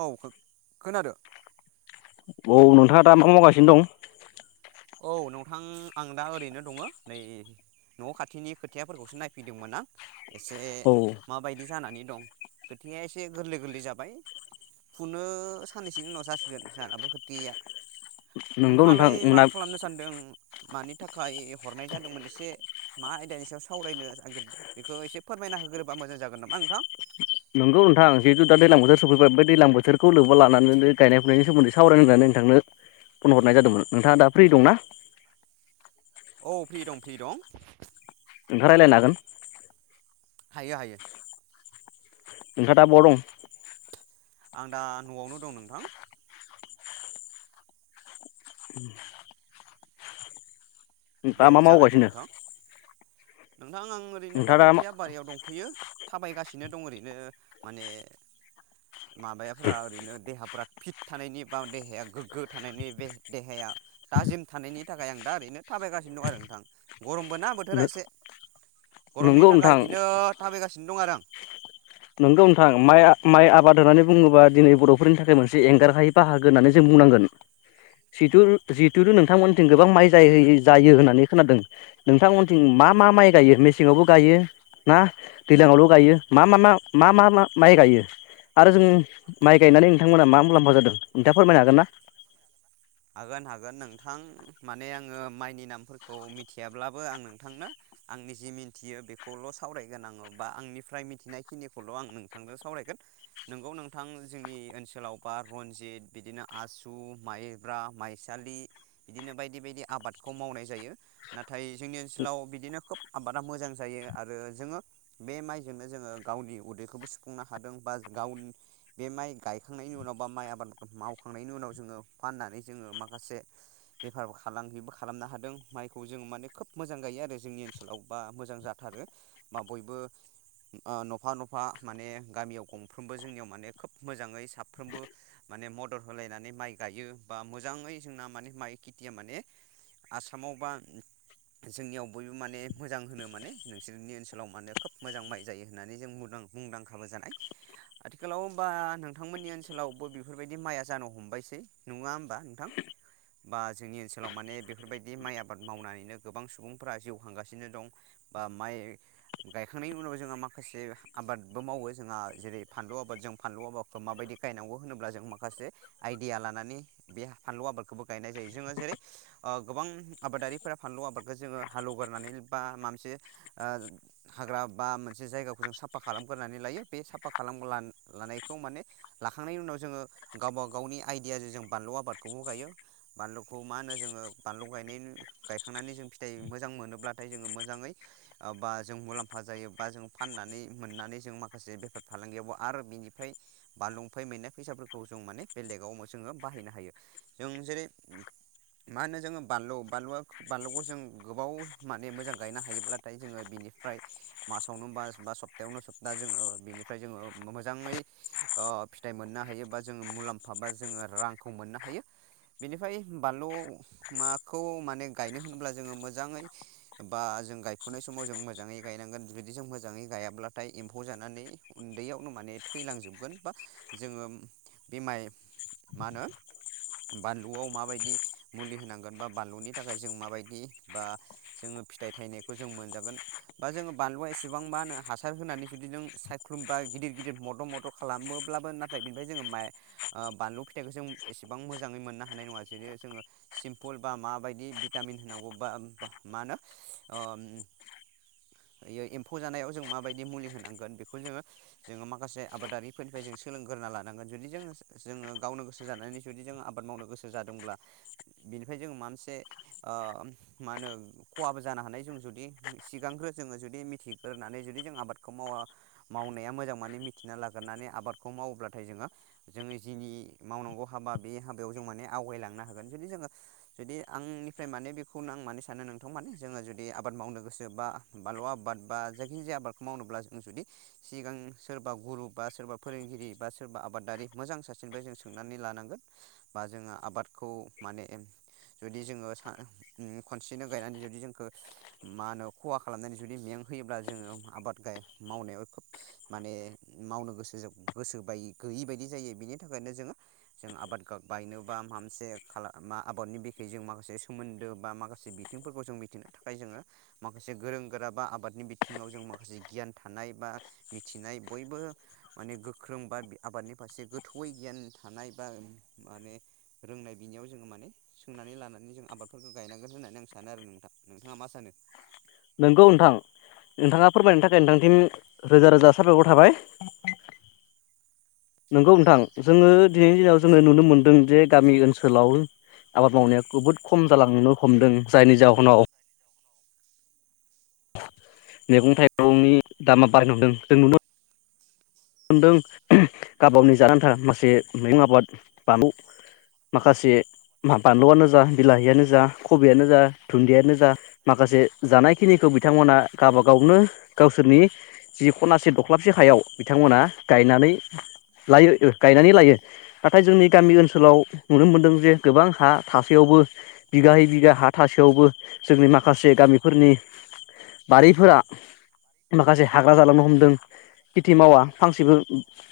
औ खोनादों औ नोंथाङा दा मा मावगासिनो दं? औ नोंथां आं दा ओरैनो दङ नै न' खाथिनि खोथियाफोरखौसो नायफैदोंमोन आं। एसे औ माबायदि दि जानानै दं खोथिया एसे गोरलै गोरलै जाबाय फुनो साननैसोनि उनाव जासिगोन जाहानाबो खोथिया या। नोंगौ नोंथां मोना होनदों मानि थाखाय हरनाय जादोंमोन एसे मा आयदानि सायाव सावरायनो नागिरदों बेखौ एसे फोरमायना होग्रोबा मोजां जागोन नामा? नोंथां, नोंगौ नोंथां, जिहेथु दा दैज्लां बोथोर सफैबाय बे दैलां बोथोरखौ लोब्बा लानानैनो गायनाय फुनायनि सोमोन्दै सावरायनो होननानै नोंथांनो फन हरनाय जादोंमोन। नोंथाङा दा फ्रि दं ना? औ फ्रि दं फ्रि दं नोंथां रायलायनो हागोन हायो हायो, नोंथांआ दा बहा दं? आं दा न'आवनो दं नोंथां दा दे मा जागायदो मावगासिनो? नोंथां नोंथां आं ओरैनो दा नोंथाङा मा खोथिया बारियाव दंफैयो। थाबायगासिनो दं ओरैनो माने माबाया फोरा ओरैनो देहाफ्रा फिट थानायनि बा देहाया गोग्गो थानायनि बे देहाया थाजिम थानायनि थाखाय आं दा ओरैनो, थाबायगासिनो दं आरो नोंथां गरमबो ना बोथोरा नो एसे गरमनि नोंगौ थाखाय नोंथां बिदिनो थाबाय हारसिं दं आरो आं नंगौ नोंथां माइ आ माइ आबाद होननानै बुङोबा दिनै बर'फोरनि थाखाय मोनसे एंगारहायै बाहागो होननानै जों बुंनांगोन, जिथु जिहेथुु नोंथांमोननिथिं गोबां माइ जायो होननानै खोनादों नोंथांमोननिथिं मा मा माइ गायो मेसेंङावबो गायो ना दैज्लांङावल गायो मा मा मा मा मा माइ गायो आरो जोंङो माइ गायनानै नोंथांमोना मा मुलाम्फा जादों नोंथाङा फोरमायनो हागोन ना? हागोन हागोन नोंथां माने आङो माइनि नामफोरखौ मिथियाब्लाबो आं नोंथांनो आंनि जि मिथियो बेखौल' सावरायगोन आङो बा आंनिफ्राय मिथिनायखिनिखौल' आं नोंथांजों सावरायगोन, नोंगौ नोंथां जोंनि ओनसोलाव बा रनजित बिदिनो आसु, माइ, माइब्रा, माइसालि बिदिनो बायदि बायदि आबादखौ मावनाय जायो नाथाय जोंनि ओनसोलाव बिदिनो खोब आबादा मोजां जायो आरो जोङो बे माइजोंनो जोङो गावनि उदैखौबो सुफुंनो हादों बा गाव बे माइ गायखांनायनि उनाव बा माइ आबाद मावखांनायनि उनाव जोङो। फाननानै जोङो माखासे बेफार फालांगिबो खालामनो हादों माइखौ जों माने खोब मोजां गायो आरो जोंनि ओनसोलाव बा मोजां जाथारो बा बयबो ओ नफा नफा माने गामियाव गंफ्रोमबो जोंनियाव माने खोब मोजाङै साफ्रोमबो माने मदद होलायनानै माइ, गायो बा मोजाङै जोंना माने माइ खेथिया माने आसामाव बा जोंनियाव बयबो माने मोजां होनो माने नोंसोरनि ओनसोलाव माने खोब मोजां माइ जायो होननानै जों मुंदां मुंदांखाबो जानाय आथिखालाव बा नोंथांमोननि ओनसोलावबो बेफोरबायदि माइआ जानो हमबायसै, नङा होमबा नोंथां बा जोंनि ओनसोलाव माने बेफोरबायदि माइ आबाद मावनानैनो गोबां सुबुंफोरा जिउ खांगासिनो दं, बा माइ गायखांनायनि उनाव जोंहा माखासे आबादबो मावो जोंहा जेरै फानलु आबाद जों फानलु आबादखौ माबायदि गायनांगौ होनोब्ला जों माखासे आइदिया लाना माने बे फानलु आबदखौबो गायनाय जायो जोङो जेरै गोबां आबादारिफोरा फानलु आबादखौ जोङो हालेवगारनानै बा मा मोनसे हाग्रा बा मोनसे जायगाखौ जों साफा खालामग्रोनानै लायो बे साफा खालाम लानायखौ माने लाखांनायनि उनाव जोङो गावबा गावनि आइ आइदिया जों बानलु आबादखौबो गायो बानलुखौ मा होनो जोङो बानलु गायनाय गायखांनानै जों फिथाइ मोजां मोनोब्लाथाय जोङो मोजाङै बा जों मुलाम्फा जायो बा जों फाननानै मोननानै जों माखासे बेफार फालांगियावबो आरो बिनिफ्राय बानलुफाय मोनाय फैसाफोरखौ जों माने बेलेगाव मै जोङो बाहायनो हायो जों जेरै मा होनो जोङो बानलु बानलुआ बानलुखौ जों गोबाव माने मोजां गायनो हायोब्लाथाय जोङो बेनिफ्राय मासावनो मास बा सप्तायावनो सप्ता जोङो बेनिफ्राय जोङो मोजाङै फिथाइ मोननो हायो बा जोङो मुलाम्फा बा। जोङो रांखौ मोननो हायो बेनिफ्राय बानलु माखौ माने गायनो होनब्ला जोङो मोजाङै बा जों गायफुनाय समाव जों मोजाङै गायनांगोन जुदि जों मोजाङै गायाब्लाथाय एम्फौ जानानै उन्दैयावनो माने थैलांजोबगोन बा जोङो बे माइ मा होनो बानलुआव माबायदि मुलि होनांगोन बा बानलुनि थाखाय जों माबायदि बा जोङो फिथाइ थायनायखौ जों मोनजागोन बा जो बानलुआ एसेबां मा होनो हासार होनानै जुदि जों सायख्लुमबा गिदिर गिदिर मद मद खालामोब्लाबो नाथाय बेनिफ्राय जोङो माय बानलु। फिथाइखौ जों एसेबां मोजाङै मोननो हानाय नङा जुदि जोङो सिमपोल बा माबायदि भिटामिन होनांगौ बा मा होनो बे एम्फौ जानायाव जों माबायदि मुलि होनांगोन बेखौ जोङो जोङो माखासे आबादारिफोरनिफ्राय जों सोलोंगोरोना लानांगोन जुदि जोङो जोङो गावनो गोसो जानानै जुदि जों आबाद मावनो गोसो जादोंब्ला बिनिफ्राय जोङो मा मोनसे ओ मा होनो खहाबो जानो हानाय जों जुदि सिगांग्रो जोङो जुदि मिथिग्रोनानै जुदि जों आबादखौ मावा मावनाया मोजां माने मिथिना लाग्रानै आबादखौ मावोब्लाथाय जोङो जोङो जिनि मावनांगौ हाबा बे हाबायाव जों माने आवगायलांनो हागोन जुदि जोङो जुदि आंनिफ्राय माने बेखौनो आं मान सानो नोंथां माने जोङो जुदि आबाद मावनो गोसो बा बाललु आबाद बा जायखिजाया आबादखौ मावनोब्ला जों जुदि सिगां सोरबा गुरु बा सोरबा फोरोंगिरि बा सोरबा आबादारि मोजां सासेनिफ्राय जों सो सोंनानै लानांगोन बा जोङो आबाद। खौ माने जुदि जोङो सान उम खनसेनो गायनानै जुदि जोंखो मा होनो खहा खालामनानै जुदि मेंहोयोब्ला जोङो आबाद गाय मावनायाव खोब माने मावनो गोसो गोसो बाय गैयि बायदि जायो बेनि थाखायनो जोङो। जों आबाद बायनोबा माबा मोनसे मा खाला आबादनि बिखे जों माखासे सोमोन्दो बा माखासे बिथिंफोरखौ जों मिथिनो थाखाय जोङो माखासे गोरों गोरा बा आबादनि बिथिङाव जों माखासे गियान थानाय बा मिथिनाय बयबो माने गोख्रों बा आबादनि फारसे गोथौयै गियान। थानाय बा माने रोंनाय बिनियाव जोङो माने सोंनानै लानानै जों आबादफोरखौ गायनांगोन होननानै आं सानो, आरो नोंथा नोंथाङा मा सानो? नंगौ नोंथां नोंथाङा फोरमायनो थाखाय नोंथांसिम रोजा रोजा साबायखर थाबाय। नंगौ नोंथां जोङो दिनैनि दिनाव जोङो नुनो मोनदों जे गामि ओनसोलाव आबाद मावनाया जोबोद खम जालांनो हमदों जायनि जाहोनाव। मैगं थाइगंनि दामा बारायनो हमदों जों नुनो दों गावब गावनि जानानै थां माखासे मैगं आबाद बानलु माखासे बानलुआनो जा बिलाहियानो जा खबियानो जा दुन्दियानो जा माखासे जानायखिनिखौ बिथांमोना गावबा गावनो गावसोरनि जि खनासे दख्लाबसे हायाव। बिथांमोना गायनानै लायो गायनानै लायो नाथाय जोंनि गामि ओनसोलाव नुनो मोनदों जे गोबां हा थासेयावबो बिगाहै बिगा हा थासेयावबो जोंनि माखासे गामिफोरनि बारिफोरा माखासे हाग्रा जालांनो हमदों। खिथि मावा फांसेबो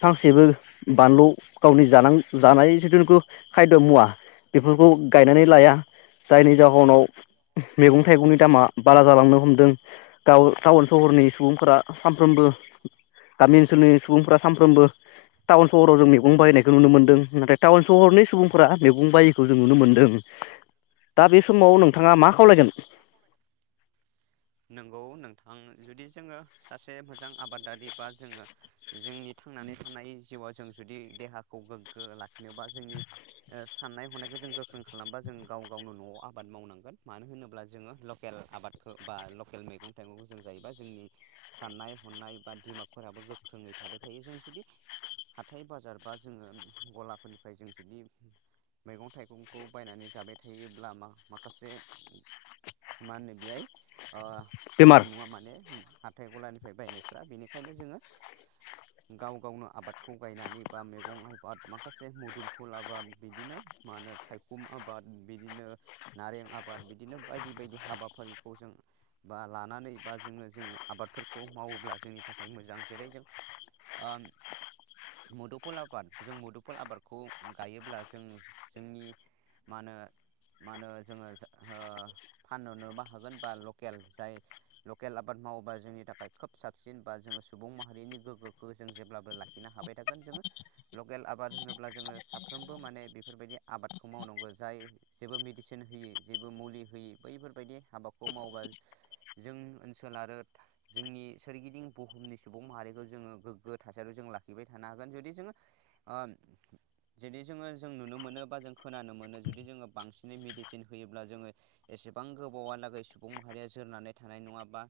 फांसेबो बानलु गावनि जानाय जिथुु खायद मुवा बेफोरखौ गायनानै लाया जायनि जाहोनाव मैगं थाइगंनि दामा बारा जालांनो हमदों गाव। टाउन सहरनि सुबुंफोरा साम साफ्रोमबो। गामि ओनसोलनि सुबुंफोरा सानफ्रोमबो टाउन सहराव जों मैगं बायनायखौ नुनो मोनदों नाथाय टाउन सहरनि सुबुंफोरा मैगं बायैखौ जों नुनो मोनदों, दा बे समाव नोंथाङा मा खावलायगोन? नंगौ नोंथां जुदि जोङो सासे मोजां आबादारि बा जोङो जोंनि थांनानै थानाय जिउआव जों जुदि देहाखौ गोग्गो लाखिनोबा जोंनि साननाय हनायखौ जों गोख्रों खालामबा जों गाव गावनो न'आव आबाद मावनांगोन मानो होनोब्ला जोङो लकेल आबादखौ। बा लकेल मैगं थाइगंखौ जों जायोबा जोंनि साननाय हनाय बा दिमागफोराबो गोख्रोङै थाबाय थायो जों जुदि हाथाइ बाजार बा जोङो गलाफोरनिफ्राय जों जुदि मैगं थाइगंखौ बायनानै जाबाय थायोब्ला मा माखासे मा होनो बेहाय। ओ बेमार मोजां नङा माने। हाथाइ गलानिफ्राय बायनायफ्रा बेनिखायनो जोङो गाव गावनो आबादखौ गायनानै बा मैगं आबाद माखासे मोदुमफुल आबाद बिदिनो मा होनो थायखुम आबाद बिदिनो नारें आबाद बिदिनो बायदि बायदि हाबाफारि। खौ जों बा लानानै बा जोङो जोङो आबादफोरखौ मावोब्ला जोंनि थाखाय मोजां जेरै जों ओ मुदुफुल आबाद जों मुदुफुल आबादखौ गायोब्ला जों जोंनि मा होनो मा होनो जोङो फाननो बा हागोन बा लकेल जाय लकेल आबाद मावोबा जोंनि थाखाय खोब साबसिन बा जोङो सुबुं माहारिनि गोग्गोखौ जों जेब्लाबो लाखिनो हाबाय थागोन जोङो लकेल आबाद होनोब्ला जोङो साफ्रोमबो माने बेफोरबायदि आबादखौ मावनांगौ जाय जेबो मेडिसिन होयै जेबो मुलि होयि बैफोरबायदि। हाबाखौ मावोबा जों ओनसोल आरो जोंनि सोरगिदिं बुहुमनि सुबुं माहारिखौ जोङो गोग्गो थासारियाव जों लाखिबाय थानो हागोन जुदि जोङो ओ जुदि जोङो जों नुनो मोनो बा जों खोनानो मोनो जुदि जोङो बांसिनै मेडिसिन होयोब्ला जोङो एसेबां गोब बावा लागै सुबुं माहारिया जोरनानै थानाय नङा बा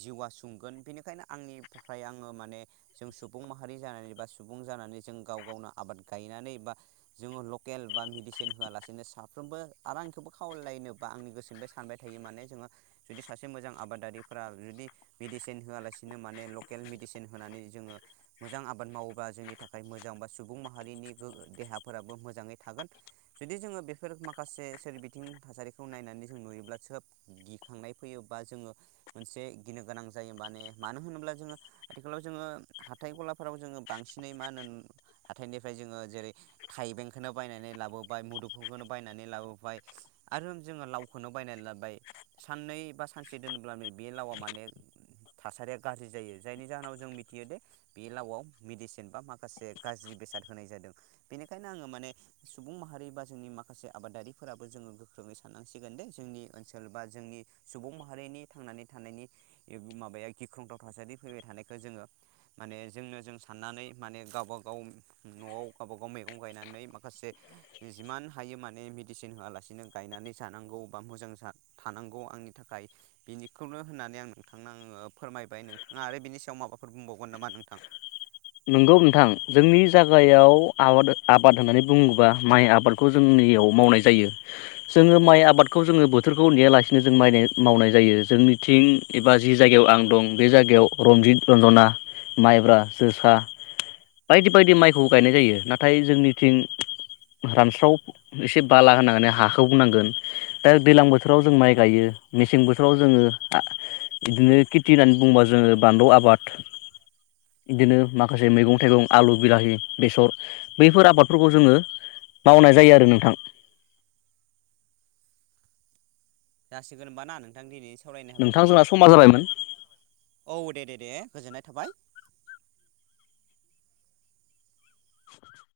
जिउआ सुंगोन बेनिखायनो आंनिफ्राय आङो माने जों सुबुं माहारि जानानै बा सुबुं जानानै जों गाव गावनो आबाद गायनानै बा जोङो लकेल बा मेडिसिन होआलासेनो साफ्रोमबो आरो आंखौबो खावलायलायनो बा आंनि गोसोनिफ्राय सा सानबाय थायो माने जोङो जुदि सासे मोजां आबादारिफोरा जुदि मेदिसिन होआलासिनो माने लकेल मेडिसिन होनानै जोङो मोजां आबाद मावोबा जोंनि थाखाय मोजां बा सुबुं माहारिनि गो देहाफोराबो मोजाङै थागोन। जुदि जोङो बेफोर माखासे सोरबिथिं थासारिखौ नायनानै जों नुयो। [unintelligible] गिखांनाय फैयोबा जोङो मोनसे गिनो गोनां जायो माने मानो होनोब्ला जोङो आथिखालाव जोङो हाथाइ गलाफोराव जोङो बांसिनै मा होनो हाथाइनिफ्राय जोङो जेरै थाइबेंखौनो बायनानै लाबोबाय मुदुफुलखौनो बायनानै लाबोबाय आरो जोङो लावखौनो बायनानै लाबाय साननै बा सानसे दोनोब्लानो बे लावा माने थासारिया गाज्रि जायो जायनि जाहोनाव जों मिथियो दे बे लावआव मेडिसिन बा माखासे गाज्रि बेसाद होनाय जादों बेनिखायनो आङो माने सुबुं माहारि बा जोंनि माखासे आबादारिफोराबो जोङो गोख्रोङै साननांसिगोन दे जोंनि ओनसोल बा जोंनि सुबुं माहारिनि थांनानै थानायनि माबाया गिख्रंथाव थासारि फैबाय थानायखौ जोङो माने जोंनो जों साननानै माने गावबा गाव नआव गाव बागाव मैगं गायनानै माखासे जिमान हायो माने मेडिसिन होआलासिनो गायनानै जानांगौ। बा मोजां जा थानांगौ आंनि थाखाय बेनिखौनो होननानै आं नोंथां आङो फोरमायबाय नोंथाङा आरो बेनि सायाव माबाफोर बुंबावगोन नामा नोंथां। नंगौ नोंथां जोंनि जागायाव आबाद आबाद होननानै बुङोबा माइ आबादखौ जोंनियाव मावनाय जायो जोङो माइ आबादखौ जोङो बोथोरखौ नेयालासिनो जों माइ मावनाय जायो जोंनिथिं एबा जि जायगायाव आं दं बे जायगायाव रन्जित रन्जना माइब्रा जोसा बायदि बायदि माइखौबो गायनाय जायो नाथाय जोंनिथिं रानस्राव एसे बाला होननानै हाखौ बुंनांगोन दा दैज्लां बोथोराव जों माइ गायो मेसें बोथोराव जोङो बिदिनो खेथि होननानै बुंङोबा जोङो बानलु आबाद बिदिनो माखासे मैगं थाइगं आलु बिलाहि बेसर बैफोर आबादफोरखौ जोङो मावनाय जायो आरो नोंथां। जासिगोन होनबा ना नोंथां दिनै नोंथां जोंना समा जाबायमोन। औ दे दे दे गोजोननाय थाबाय।